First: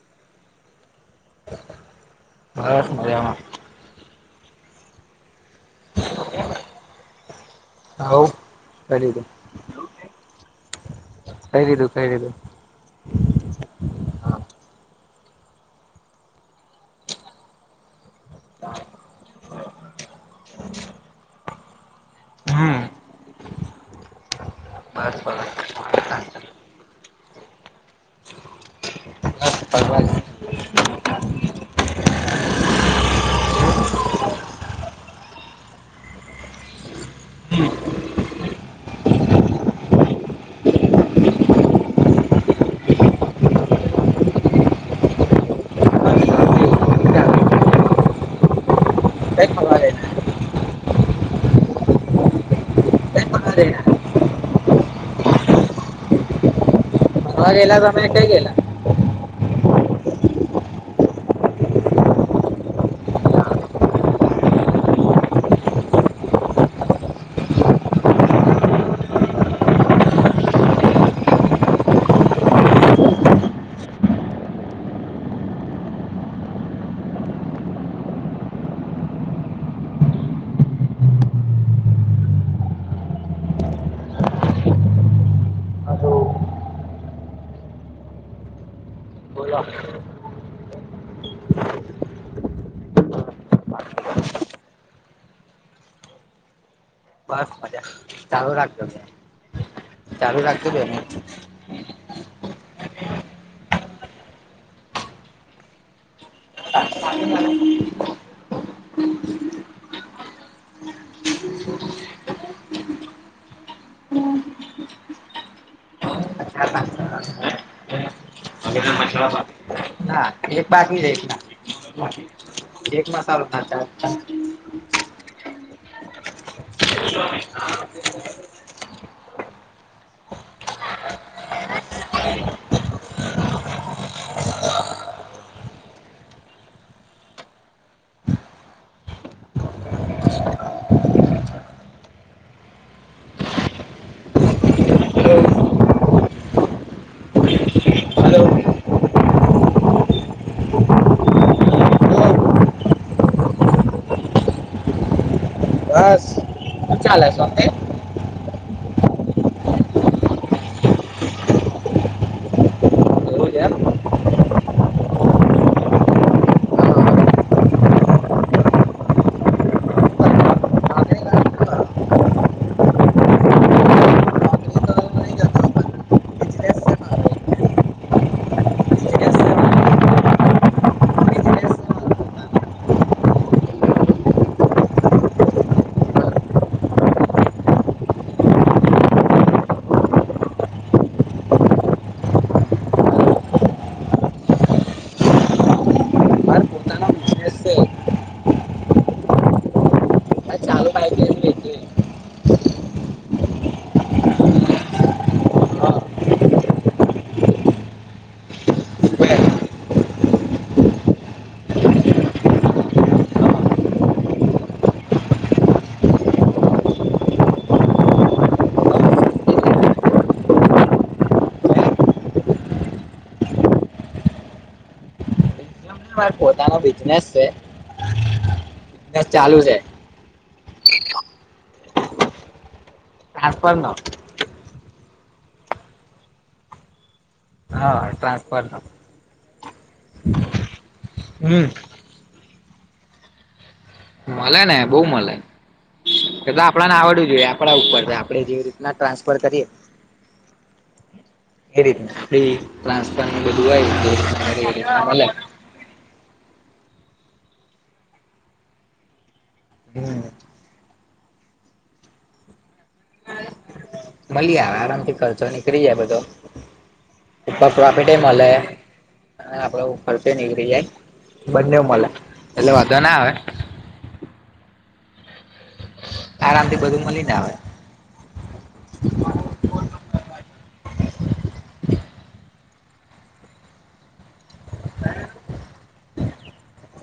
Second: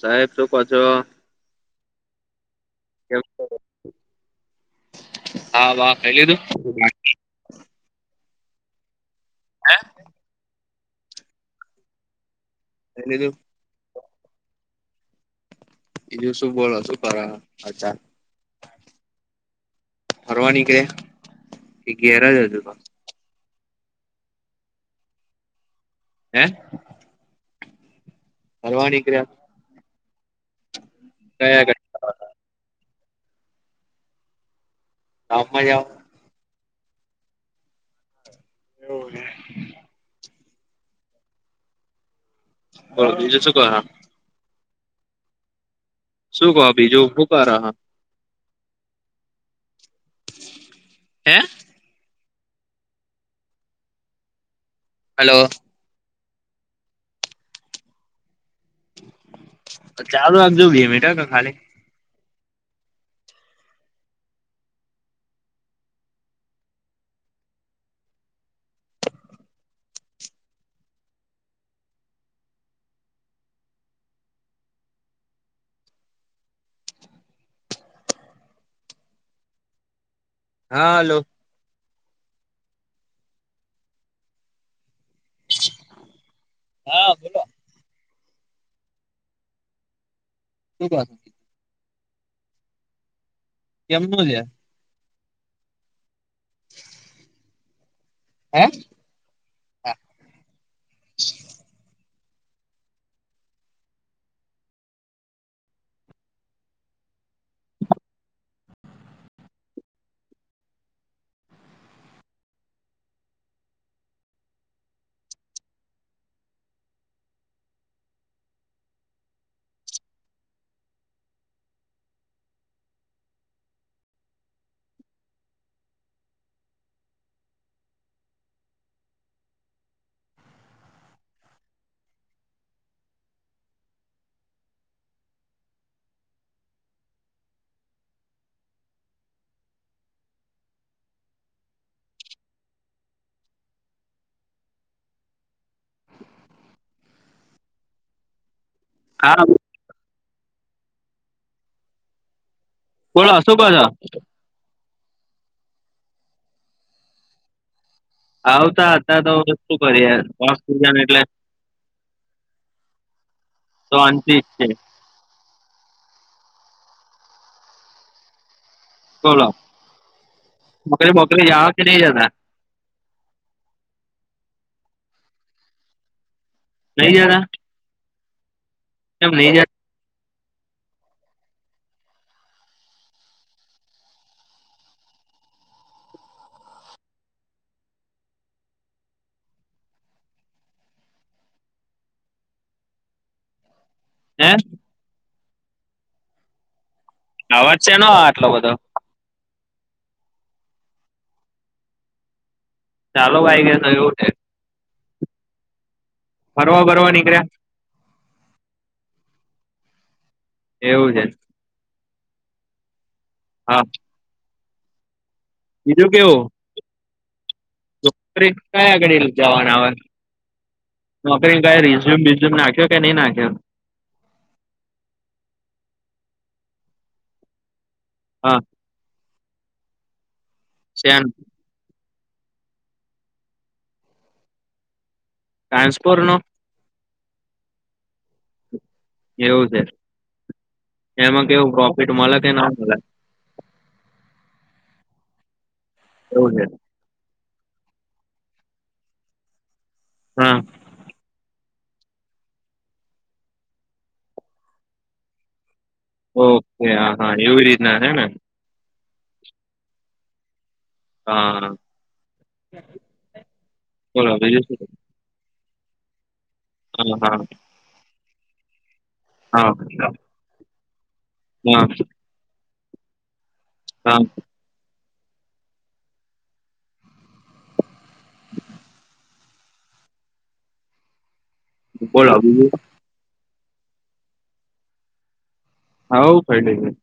સાહેબ તુ પાછો. બસ મજામાં. હા વા ખાય લીધું? બાકી. તા ઓ કરી દે. હે. ખાય લીધું ખાય લીઘું. [unintelligible] બીજુ શું બોલો શું કરા. ફરવા નીકળ્યા એ ઘેર જ હજુતો. હમ [unintelligible] હે. ફરવા નીકળ્યા. [unintelligible] [unintelligible] ગામમાં જાઓ. એવું છે. બોલો બીજું શું કહો. શું કહો બીજું હુ કરો હો. [unintelligible] હે. હલો. ખાવા ગેલા તમે કંઈ ગેલા. ચાલુ રાખજો બે મિનિટ હા ખાલી. હાલો. હા. બોલો બોલો. [unintelligible] કેમ હુ લ્યા. [unintelligible] બસ મજા ચાલુ હે રાખજો ચાલુ રાખજ બે. [unintelligible] ના એક બાત હીં દેખ ના. [unintelligible] એક મસાલો થતા. હલો હા. બોલો શું કહો છો. બસ. શું ચાલે છે. આવતા હતા તો શું કરીએ એટલે. એવું શોંતી છે. બોલો છે એમ [unintelligible] જાવા કે નથી જતા. મારે પોતાનો બિઝનેસ છે નહી ગેલા. કેમ નહીં ગ્યા. હે. અવાજ શેનો આવે આટલો બધો. ચાલુ બાઈક છું એટલે. ચાલો બાઈકે તો એવું છે. હા. ફરવા બરવા નીકળ્યા. એવું છે. હા. બીજું કેવું. કયા ઘડી જવાના આવે. નોકરીને કઈ રિઝ્યુમ બિઝ્યુમ નાખ્યો કે નહીં નાખ્યો. નહિ મારે પોતાનો બિઝનેસ છે. હા બસ ચાલુ છે. શેન ઘાસ પર નો ટ્રાન્સફરનો હા ટ્રાસફરર એવું છે એમાં હમ કેવું પ્રોફિટ મળે કે ના મળે મળે ને બહુ મળે ને એ એવું તો છે આપડ ને આવડવું જોઈએ. આપડા ઉપર આપણે જેવી રીતના ટ્રાન્સફર કરીએ હમ્મ એે એ ટ્રાન્સપ બધુવા ઓકે હ હા એવી રીતના હે હમ્મ હા હ મળી આરામ થી ખર્ચો નીકળી જાય બધો હમ્મ ઉપર પ્રોફિટ મળે અને આપડો ખર્ચો નીકળી જાય બંને હા મળે એટલે વધો ના આવે હા આરામથી બધું મળી ના આવેય બોલો બીજુ હ હવ ક લ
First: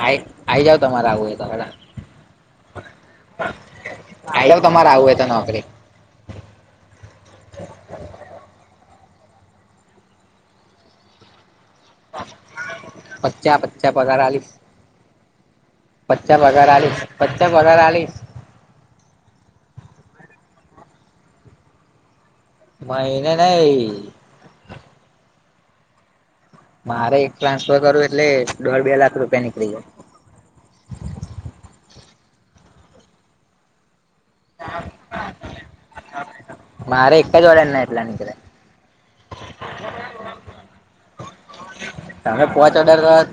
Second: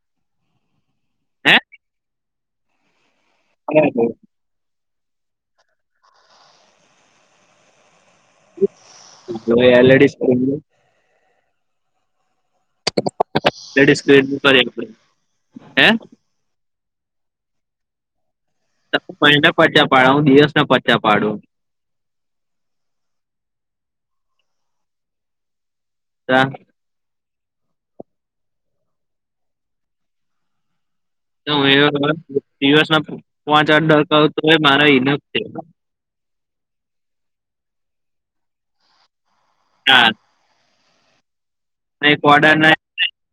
આ આઈ જાવ તમારે આવું હોય તો હે હ આ તમારે આવું હોય તો નોકરી એલડી કર પચા પચા લેડીસ પગાર ક્રેડિટ આલિસ કરી આપડે હે પચ્યા પગાર આલિસ પચ્ચા પગાર આલિસ ને પચા પાડ હુ, દિવસ ના પચા પાડુ મા એને ન ત મારે એક ટ્રાન્સફર કરવું એટલે દોઢ બે લાખ રૂપિયા નીકળી જાય. હ દિવસ ના પાંચ આઠ દકા આવતોય મારા હ છે. મારે એક જોડાેના એટલાને કે હા એક તમે ઓર્ડર પોહોચ ના અડાર વાત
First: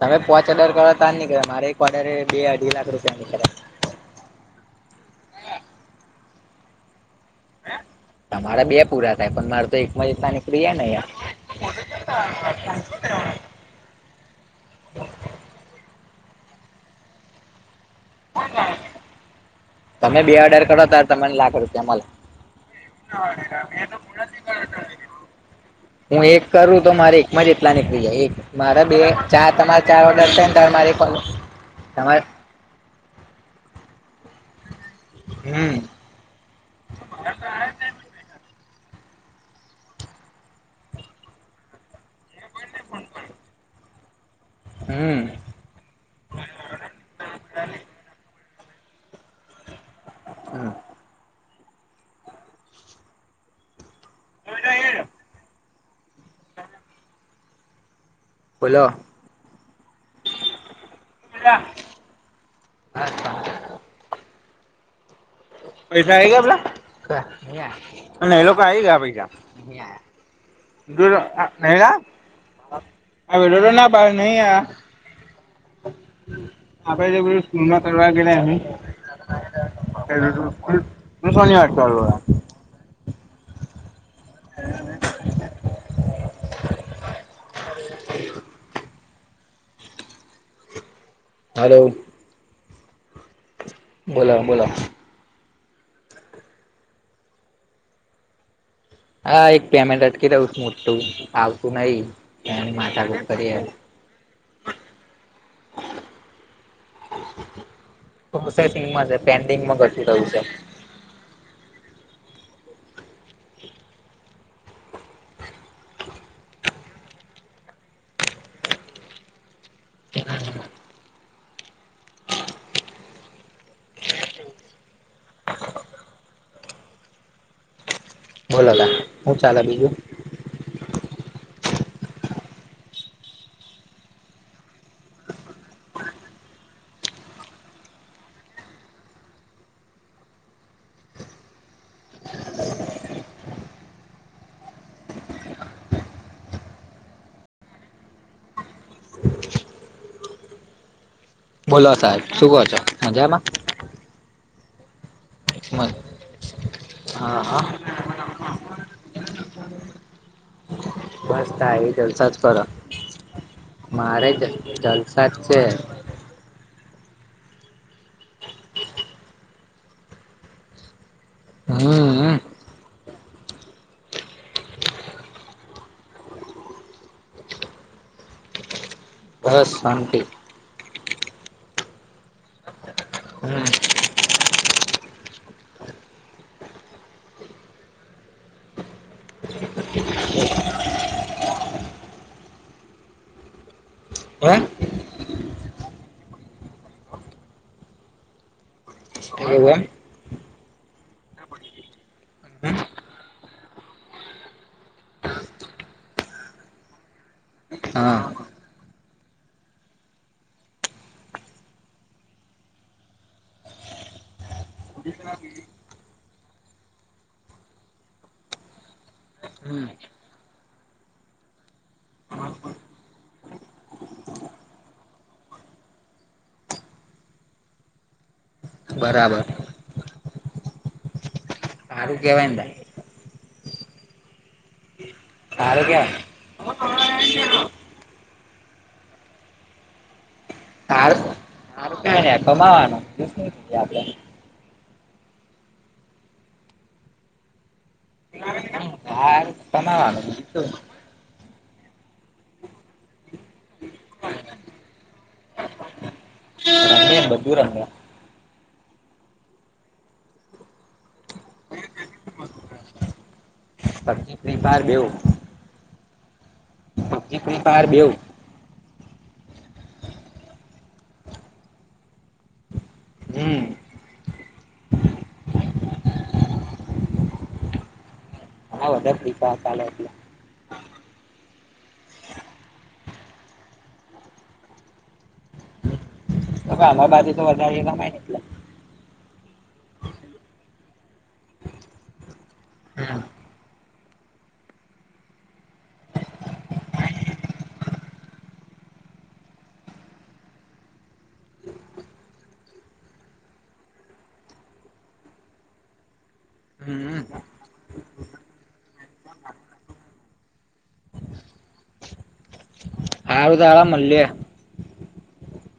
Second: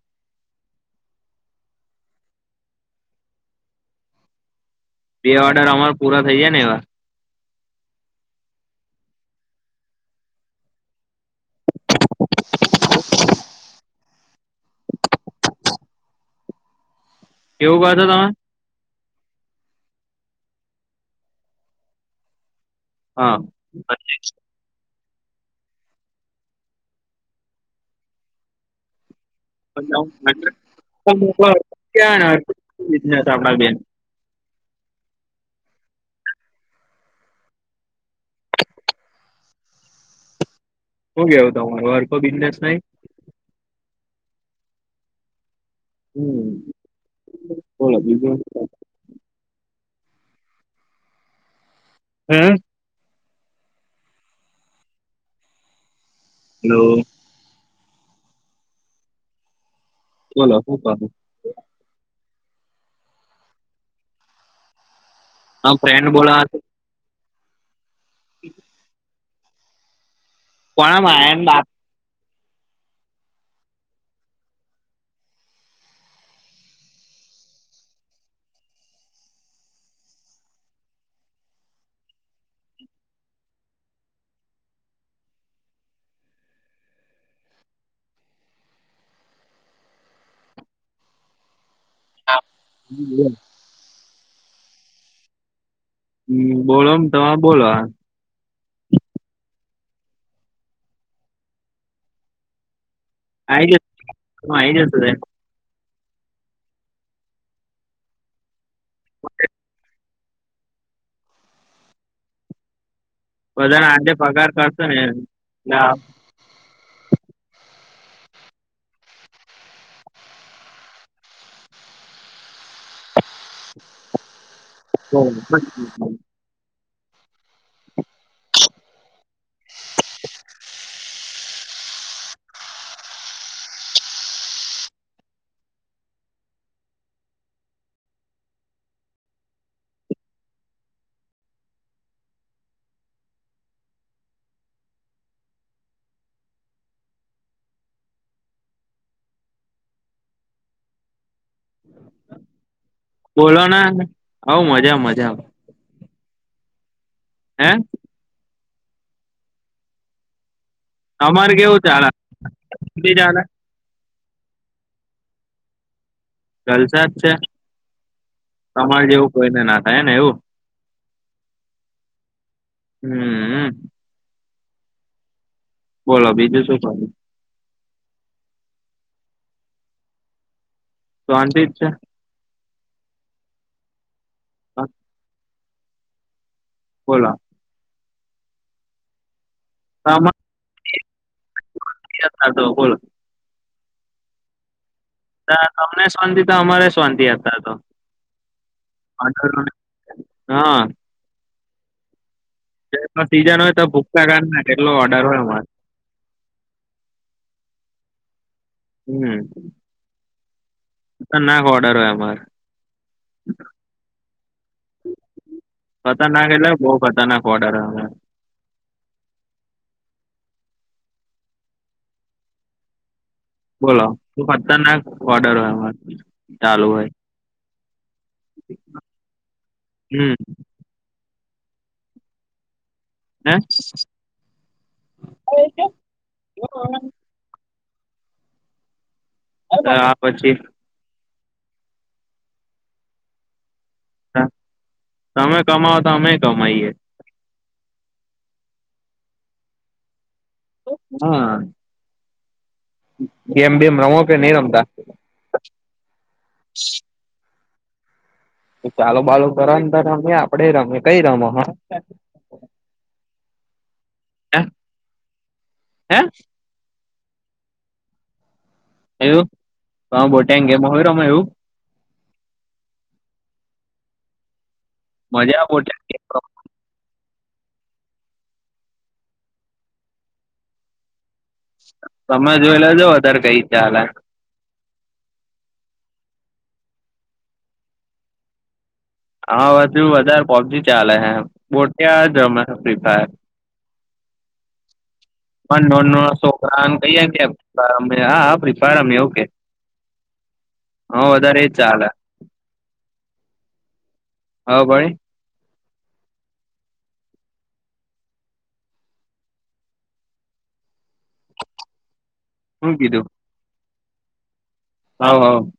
તમે પોચ હજાર કરવા તારજ નીકળે્યા મારે એકરે બે અઢી લાખ રૂપિયા નીકળે બે ઓર્ડર અમારો પૂરા થઈ જાય ને એવા તમારા બે પૂરા થાય પણ મારે તો એકમાં જતા નીકળી જને અ કેવું ક છો તમે તમે બે ઓડર કરો તાર તને લાખ રૂપિયા મળ લ હા [unintelligible] હું એક કરું તો મારે એકમાં જ એટલા નીકળી જાય એક મારે બે ચા તમારે ચાર ઓર્ડર થઈ ને ત મારી કોલે તમારે બજને આપ બેન હમ્મ હું ગેવતા હું ઔર કો બિઝનેસ નહી. હમ્મ. હમ્મ બોલો બીજું? હા. હમ્મ. અલા એ હલો. બોલો. બોલો હું કહું? [unintelligible] આમ ફ્રેન્ડ પૈસા આ ગયા આપલા બોલાવા અને એ લોકો આ ગયા પૈસા. નહીં આ કોણ આયન બાપ આ જો જો ને બાહર નહીં આયા. આપડે જે બધું સ્કૂલ માં કરવા ગયેલા નહીં એલુ ગુ પેલું અહ શનિવાર ચાલુ હૈ. [unintelligible] હલો. હા હમ્મ બોલો. બોલા બોલા. હમ્મ બોલો ને તમે બોલા. હા એક પેમેન્ટ અટકી દઉંશ મોું આવતું નહી એની માથા કૂટ. આઈ જશ હુ આઈ જશે રે. પ્રોસેસિંગમાં છે પેન્ડિંગમાં ઘ છે કયું છે. બધા ને આજે પગાર કરશે ને ના તેના [unintelligible] બોલો હલા હું ચાલે બીજું? [unintelligible] બોલો સાહેબ શું કો છો? મજામાં બોલો ને હઉ મજા મજા. મ હે બસ તમારે તા કેવું એ ચાલે જલસા જ કરો તી ચાલે. મારે જ જલસા જ છે. જલસા જ છે. તમારે જેવું કોઈને ના થાય ને એવું. હમ્મ હમ્મ. હમ બોલો બીજું શું કો બસ શાંતિ. શાંતિ જ છે. હમ્મ. હા. બોલા. શામાં [unintelligible] ઓ હૈ. ત્યાં તમને શાંતિ તો અમારે શાંતિ અત્યારે તો. હે એવું એમ [unintelligible] હા. તે એટ સીઝન હોય તો ભૂક્કા ગાડ ના કેટલો ઓર્ડર હોય અમારે. હા. હમ્મ નાક ઓર્ડર હોય અમારે ખતરનાક એટલે બહુ ખતરનાક ઓર્ડર. હમ્મ બોલો ખતરનાક ઓર્ડર હોય ચાલુ હોય. [inaudible] બરાબર હમ હારું કેહેવાય ન ભાઈ. સારું કેવાય હે આ પછી તાર અરે કમાવાનું આપડે હા તમે કમાઓ તો અમે કમાઈએ. કમાવાનુ હા ગમ બેેમ રમો કે નહી રમતા? બધું રમ્યે. ચાલો બાલો કરન તો રમીયે આપડે રમીએ કઈ રમો હા? હે વેપાર બેઉ હે ફ્રી ફાયર બેઉ એવું બહુ ટાઈમ ગમે રમે એવું મજા [unintelligible] [unintelligible] તમે જોઈ લજો વધારે કઈ ચાલે. તો આમા બાજુ તો વધારે એ એટલે હા હુ હારે પોબજી ચાલે છે બોટિયા જ રમે ફ્રી ફાયર. [inaudible] નો નો છોકરા કઈએ કે ફ્રી ફાયર રમીએ હા હા ફ્રી ફાયર રમીએ ઓકે. હા વધારે એ ચાલે. હા ભહી હમ [unintelligible] હું કીધું? આવદાળ મલીએ. હ હ